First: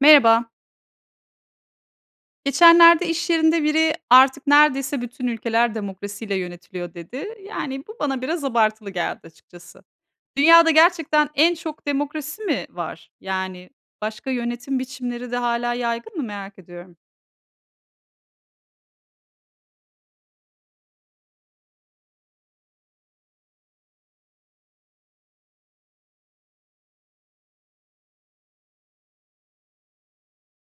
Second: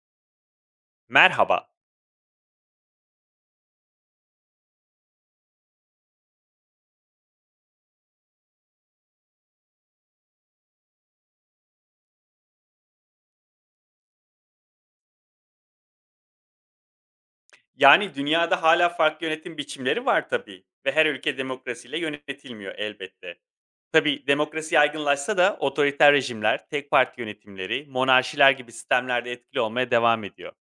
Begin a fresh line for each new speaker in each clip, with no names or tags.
Merhaba.
Merhaba.
Geçenlerde iş yerinde biri artık neredeyse bütün ülkeler demokrasiyle yönetiliyor dedi. Yani bu bana biraz abartılı geldi açıkçası. Dünyada gerçekten en çok demokrasi mi var? Yani başka yönetim biçimleri de hala yaygın mı merak ediyorum.
Yani dünyada hala farklı yönetim biçimleri var tabii ve her ülke demokrasiyle yönetilmiyor elbette. Tabii demokrasi yaygınlaşsa da otoriter rejimler, tek parti yönetimleri, monarşiler gibi sistemlerde etkili olmaya devam ediyor.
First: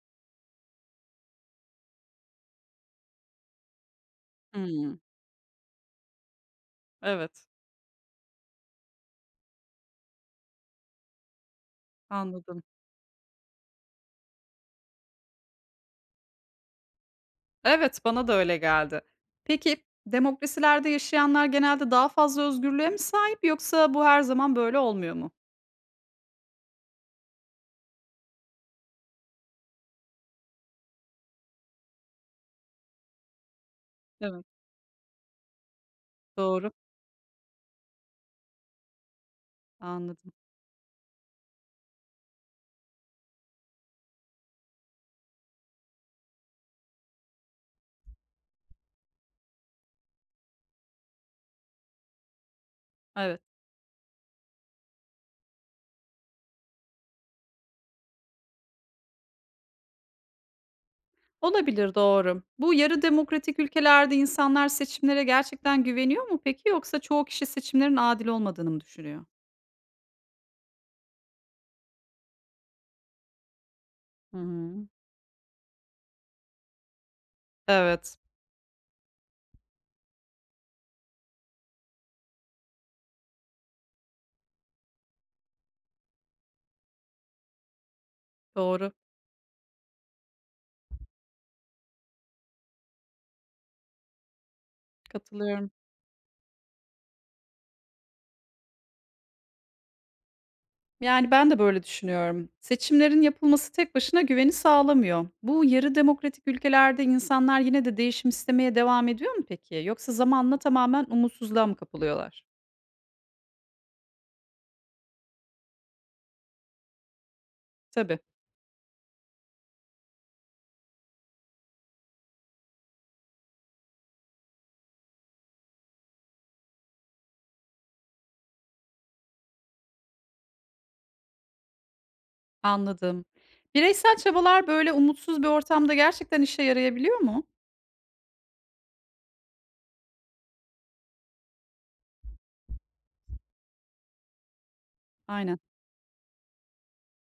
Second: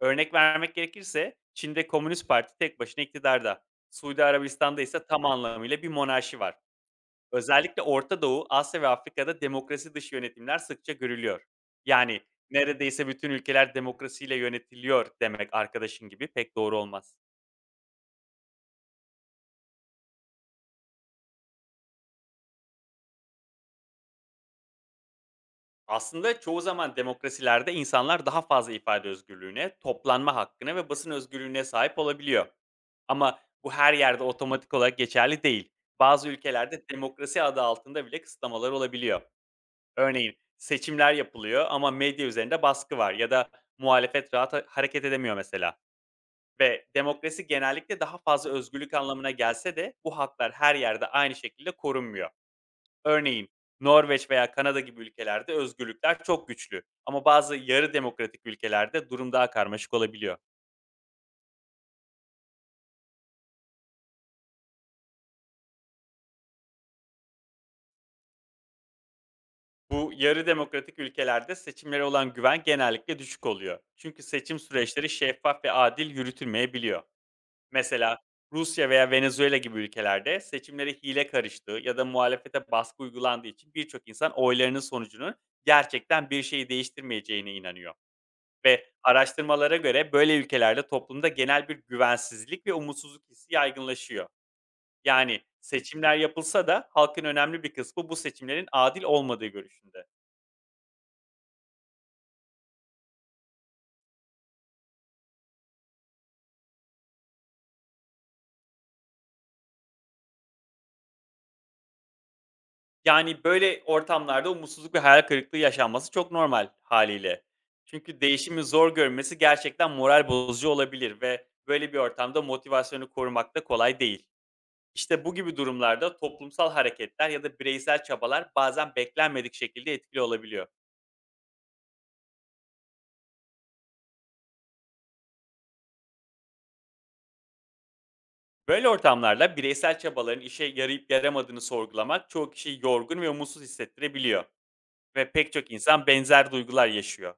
Örnek vermek gerekirse Çin'de Komünist Parti tek başına iktidarda. Suudi Arabistan'da
Hmm,
ise tam anlamıyla bir monarşi var.
evet,
Özellikle Orta Doğu, Asya ve Afrika'da demokrasi dışı yönetimler sıkça görülüyor. Yani
anladım.
neredeyse bütün ülkeler demokrasiyle yönetiliyor demek arkadaşın gibi pek doğru olmaz.
Evet, bana da öyle geldi. Peki demokrasilerde yaşayanlar genelde daha fazla özgürlüğe mi sahip yoksa bu her zaman böyle olmuyor mu?
Aslında çoğu zaman demokrasilerde insanlar daha fazla ifade özgürlüğüne, toplanma hakkına ve basın özgürlüğüne sahip olabiliyor. Ama bu her yerde
Evet,
otomatik olarak geçerli değil. Bazı
doğru.
ülkelerde demokrasi adı altında bile kısıtlamalar olabiliyor.
Anladım.
Örneğin seçimler yapılıyor ama medya üzerinde baskı var ya da muhalefet rahat hareket edemiyor mesela. Ve demokrasi genellikle daha fazla özgürlük anlamına gelse de bu haklar her yerde aynı şekilde korunmuyor.
Evet.
Örneğin Norveç veya Kanada gibi ülkelerde özgürlükler çok güçlü ama bazı yarı demokratik ülkelerde durum daha karmaşık olabiliyor.
Olabilir, doğru. Bu yarı demokratik ülkelerde insanlar seçimlere gerçekten güveniyor mu peki yoksa çoğu kişi seçimlerin adil olmadığını mı düşünüyor?
Bu yarı demokratik ülkelerde seçimlere olan güven genellikle düşük oluyor. Çünkü
Hı
seçim
hı.
süreçleri şeffaf ve adil yürütülmeyebiliyor. Mesela
Evet,
Rusya veya Venezuela gibi ülkelerde seçimlere hile karıştığı ya da muhalefete baskı uygulandığı için birçok insan oylarının sonucunun gerçekten bir şeyi değiştirmeyeceğine inanıyor ve
doğru.
araştırmalara göre böyle ülkelerde toplumda genel bir güvensizlik ve umutsuzluk hissi yaygınlaşıyor. Yani
Katılıyorum.
seçimler yapılsa da halkın önemli bir kısmı bu seçimlerin adil olmadığı görüşünde.
Yani ben de böyle düşünüyorum. Seçimlerin yapılması tek başına güveni sağlamıyor. Bu yarı demokratik ülkelerde insanlar yine de değişim istemeye devam ediyor mu peki? Yoksa zamanla tamamen umutsuzluğa mı kapılıyorlar?
Yani, böyle ortamlarda umutsuzluk ve hayal kırıklığı yaşanması çok normal haliyle.
Tabii,
Çünkü değişimi zor görmesi gerçekten moral bozucu olabilir ve böyle bir ortamda motivasyonu korumak da kolay değil. İşte, bu gibi durumlarda toplumsal hareketler ya da bireysel çabalar bazen beklenmedik şekilde etkili olabiliyor.
anladım. Bireysel çabalar böyle umutsuz bir ortamda gerçekten işe yarayabiliyor mu?
Böyle ortamlarda bireysel çabaların işe yarayıp yaramadığını sorgulamak çoğu kişiyi yorgun ve umutsuz hissettirebiliyor ve pek
Aynen,
çok insan benzer duygular yaşıyor.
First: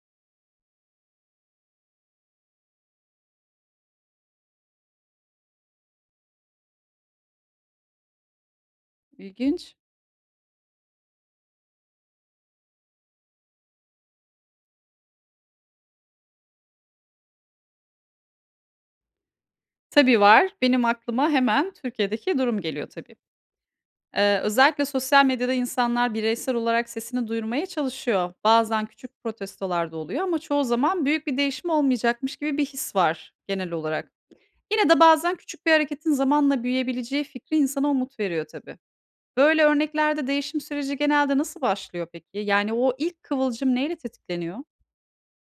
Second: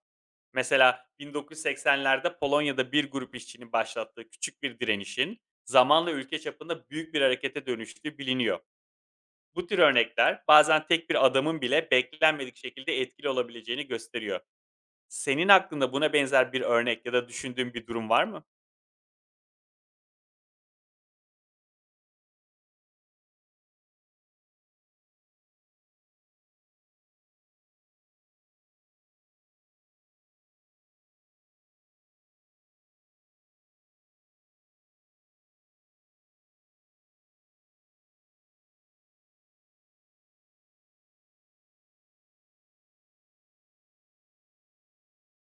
Mesela 1980'lerde Polonya'da bir grup işçinin başlattığı küçük bir direnişin zamanla ülke çapında büyük bir harekete dönüştüğü biliniyor. Bu
ilginç.
tür örnekler bazen tek bir adamın bile beklenmedik şekilde etkili olabileceğini gösteriyor. Senin aklında buna benzer bir örnek ya da düşündüğün bir durum var mı?
Tabii var. Benim aklıma hemen Türkiye'deki durum geliyor tabii. Özellikle sosyal medyada insanlar bireysel olarak sesini duyurmaya çalışıyor. Bazen küçük protestolar da oluyor ama çoğu zaman büyük bir değişim olmayacakmış gibi bir his var genel olarak. Yine de bazen küçük bir hareketin zamanla büyüyebileceği fikri insana umut veriyor tabii. Böyle örneklerde değişim süreci genelde nasıl başlıyor peki? Yani o ilk kıvılcım neyle tetikleniyor?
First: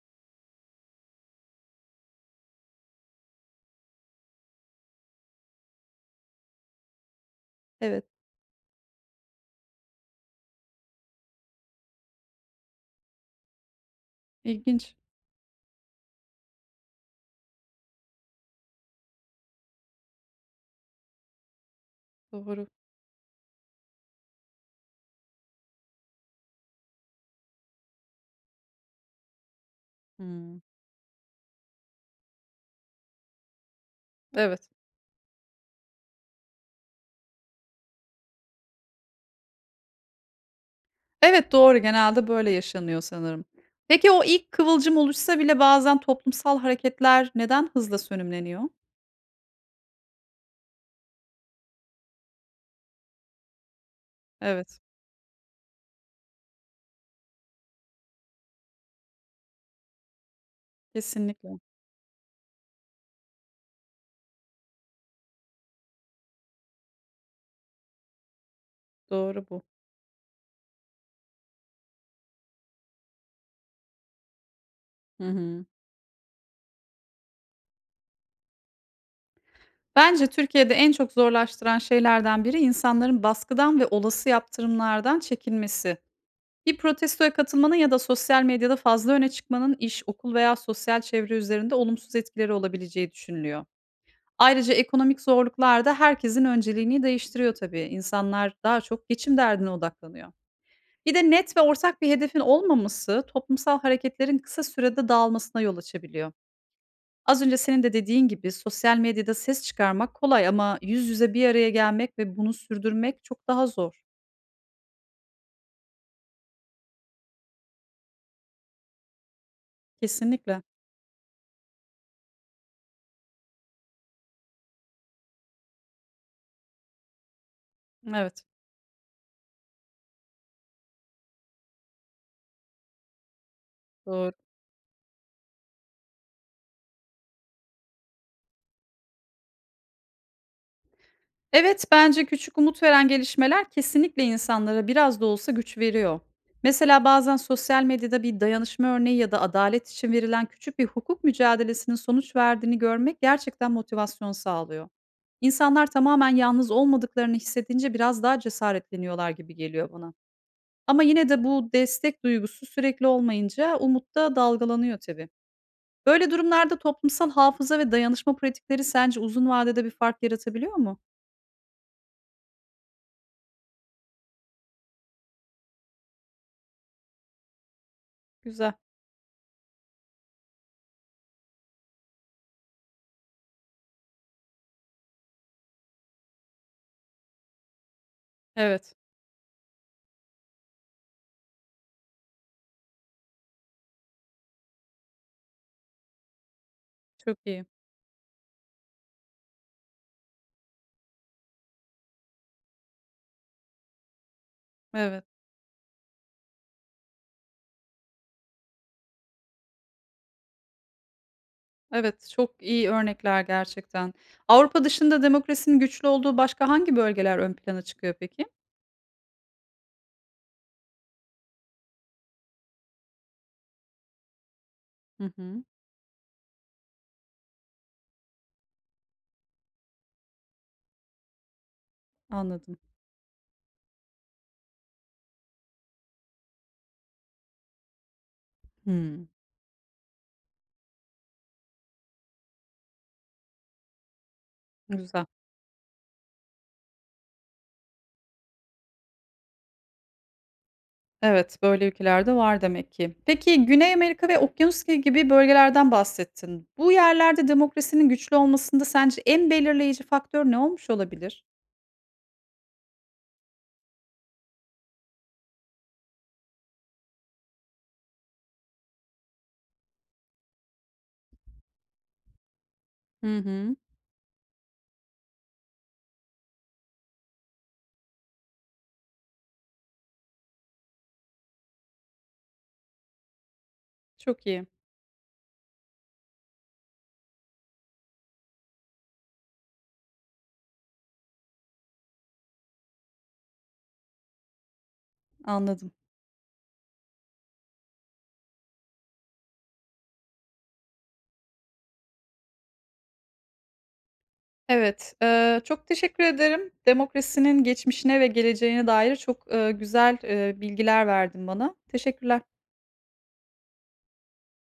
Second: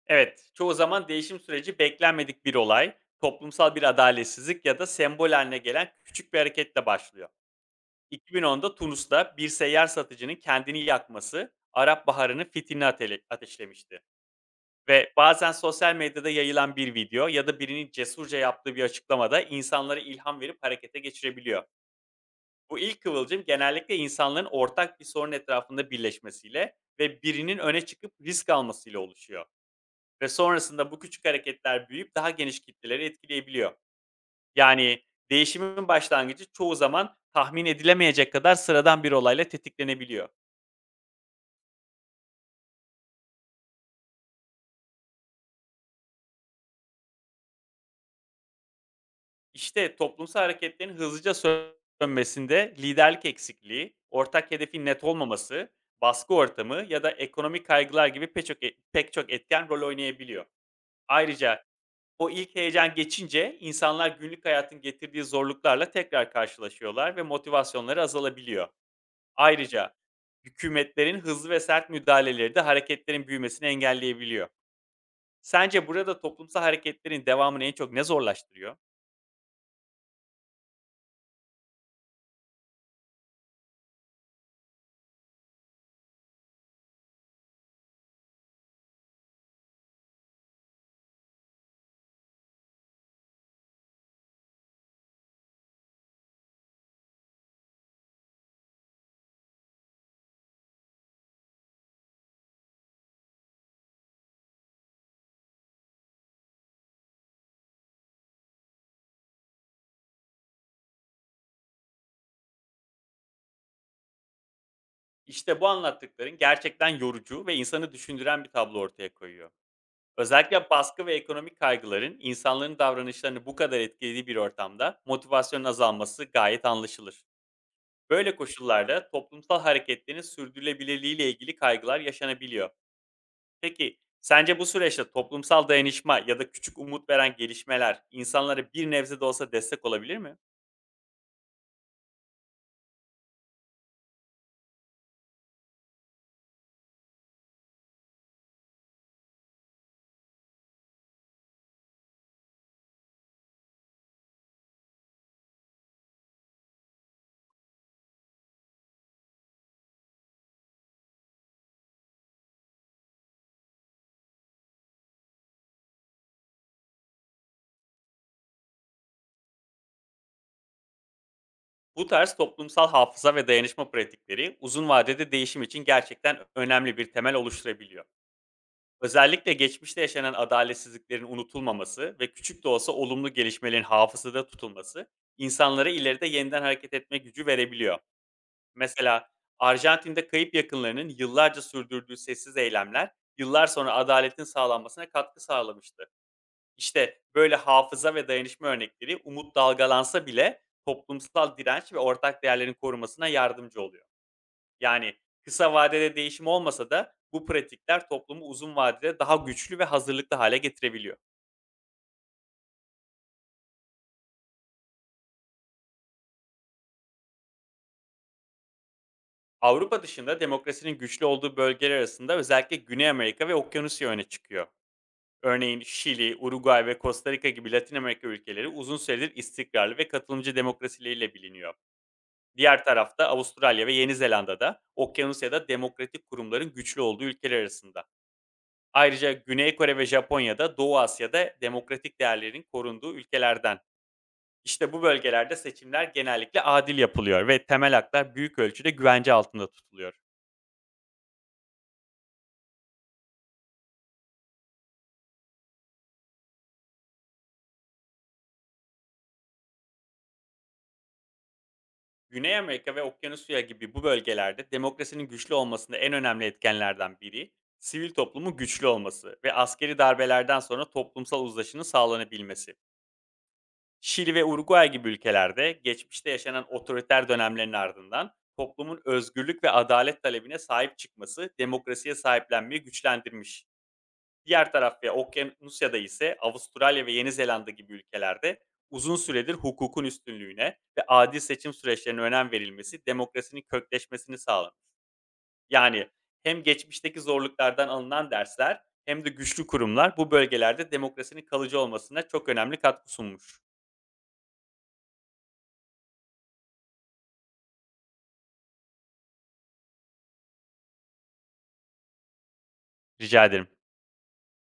Evet, çoğu zaman değişim süreci beklenmedik bir olay, toplumsal bir adaletsizlik ya da sembol haline gelen küçük bir hareketle başlıyor.
Evet.
2010'da Tunus'ta bir seyyar satıcının kendini yakması Arap Baharı'nın fitilini ateşlemişti.
ilginç
Ve bazen sosyal medyada yayılan bir video ya da birinin cesurca yaptığı bir açıklamada insanlara ilham verip harekete geçirebiliyor.
Doğru.
Bu ilk kıvılcım genellikle insanların ortak bir sorun etrafında birleşmesiyle ve birinin öne çıkıp risk almasıyla oluşuyor. Ve
Hmm.
sonrasında bu küçük hareketler büyüyüp daha geniş kitleleri etkileyebiliyor.
Evet.
Yani değişimin başlangıcı çoğu zaman tahmin edilemeyecek kadar sıradan bir olayla tetiklenebiliyor.
Evet, doğru. Genelde böyle yaşanıyor sanırım. Peki o ilk kıvılcım oluşsa bile bazen toplumsal hareketler neden hızla sönümleniyor?
İşte, toplumsal hareketlerin hızlıca sönmesinde liderlik eksikliği, ortak
Evet,
hedefin net olmaması, baskı ortamı ya da ekonomik kaygılar gibi pek çok etken rol oynayabiliyor.
kesinlikle.
Ayrıca o ilk heyecan geçince insanlar günlük hayatın getirdiği zorluklarla tekrar karşılaşıyorlar ve motivasyonları azalabiliyor.
Doğru bu.
Ayrıca hükümetlerin hızlı ve sert müdahaleleri de hareketlerin büyümesini engelleyebiliyor.
Hı hı.
Sence burada toplumsal hareketlerin devamını en çok ne zorlaştırıyor?
Bence Türkiye'de en çok zorlaştıran şeylerden biri insanların baskıdan ve olası yaptırımlardan çekinmesi. Bir protestoya katılmanın ya da sosyal medyada fazla öne çıkmanın iş, okul veya sosyal çevre üzerinde olumsuz etkileri olabileceği düşünülüyor. Ayrıca ekonomik zorluklar da herkesin önceliğini değiştiriyor tabii. İnsanlar daha çok geçim derdine odaklanıyor. Bir de net ve ortak bir hedefin olmaması toplumsal hareketlerin kısa sürede dağılmasına yol açabiliyor. Az önce senin de dediğin gibi sosyal medyada ses çıkarmak kolay ama yüz yüze bir araya gelmek ve bunu sürdürmek çok daha zor.
İşte bu anlattıkların gerçekten yorucu ve insanı düşündüren bir tablo ortaya koyuyor.
Kesinlikle.
Özellikle baskı ve ekonomik kaygıların insanların davranışlarını bu kadar etkilediği bir ortamda motivasyonun azalması gayet anlaşılır. Böyle
Evet,
koşullarda toplumsal hareketlerin sürdürülebilirliği ile ilgili kaygılar yaşanabiliyor. Peki
doğru.
sence bu süreçte toplumsal dayanışma ya da küçük umut veren gelişmeler insanlara bir nebze de olsa destek olabilir mi?
Evet, bence küçük umut veren gelişmeler kesinlikle insanlara biraz da olsa güç veriyor. Mesela bazen sosyal medyada bir dayanışma örneği ya da adalet için verilen küçük bir hukuk mücadelesinin sonuç verdiğini görmek gerçekten motivasyon sağlıyor. İnsanlar tamamen yalnız olmadıklarını hissedince biraz daha cesaretleniyorlar gibi geliyor bana. Ama yine de bu destek duygusu sürekli olmayınca umut da dalgalanıyor tabii. Böyle durumlarda toplumsal hafıza ve dayanışma pratikleri sence uzun vadede bir fark yaratabiliyor mu?
Bu tarz toplumsal hafıza ve dayanışma pratikleri uzun vadede değişim için gerçekten önemli bir temel oluşturabiliyor.
Güzel.
Özellikle geçmişte yaşanan adaletsizliklerin unutulmaması ve küçük de olsa olumlu gelişmelerin hafızada tutulması insanlara ileride yeniden hareket etme gücü verebiliyor.
Evet.
Mesela Arjantin'de kayıp yakınlarının yıllarca sürdürdüğü sessiz eylemler yıllar sonra adaletin sağlanmasına katkı sağlamıştı. İşte
Çok
böyle
iyi.
hafıza ve dayanışma örnekleri umut dalgalansa bile toplumsal direnç ve ortak değerlerin korumasına yardımcı oluyor. Yani
Evet.
kısa vadede değişim olmasa da bu pratikler toplumu uzun vadede daha güçlü ve hazırlıklı hale getirebiliyor.
Evet, çok iyi örnekler gerçekten. Avrupa dışında demokrasinin güçlü olduğu başka hangi bölgeler ön plana çıkıyor peki?
Avrupa dışında demokrasinin güçlü olduğu bölgeler arasında özellikle Güney Amerika ve Okyanusya öne çıkıyor.
Hı hı.
Örneğin Şili, Uruguay ve Costa Rica gibi Latin Amerika ülkeleri uzun süredir istikrarlı ve katılımcı demokrasileriyle biliniyor.
Anladım.
Diğer tarafta Avustralya ve Yeni Zelanda'da, Okyanusya'da demokratik kurumların güçlü olduğu ülkeler arasında.
Hımm.
Ayrıca Güney Kore ve Japonya'da, Doğu Asya'da demokratik değerlerin korunduğu ülkelerden. İşte bu
Güzel.
bölgelerde seçimler genellikle adil yapılıyor ve temel haklar büyük ölçüde güvence altında tutuluyor.
Evet, böyle ülkelerde var demek ki. Peki Güney Amerika ve Okyanusya gibi bölgelerden bahsettin. Bu yerlerde demokrasinin güçlü olmasında sence en belirleyici faktör ne olmuş olabilir?
Güney Amerika ve Okyanusya gibi bu bölgelerde demokrasinin güçlü olmasında en önemli etkenlerden biri sivil toplumun güçlü olması ve askeri darbelerden sonra toplumsal uzlaşının sağlanabilmesi.
Hı hı.
Şili ve Uruguay gibi ülkelerde geçmişte yaşanan otoriter dönemlerin ardından toplumun özgürlük ve adalet talebine sahip çıkması demokrasiye sahiplenmeyi güçlendirmiş.
Çok iyi.
Diğer taraf ya Okyanusya'da ise Avustralya ve Yeni Zelanda gibi ülkelerde uzun süredir hukukun üstünlüğüne ve adil seçim süreçlerine önem verilmesi demokrasinin kökleşmesini sağlamış.
Anladım.
Yani hem geçmişteki zorluklardan alınan dersler hem de güçlü kurumlar bu bölgelerde demokrasinin kalıcı olmasına çok önemli katkı sunmuş.
Evet, çok teşekkür ederim. Demokrasinin geçmişine ve geleceğine dair çok güzel bilgiler verdin bana. Teşekkürler.
Rica ederim.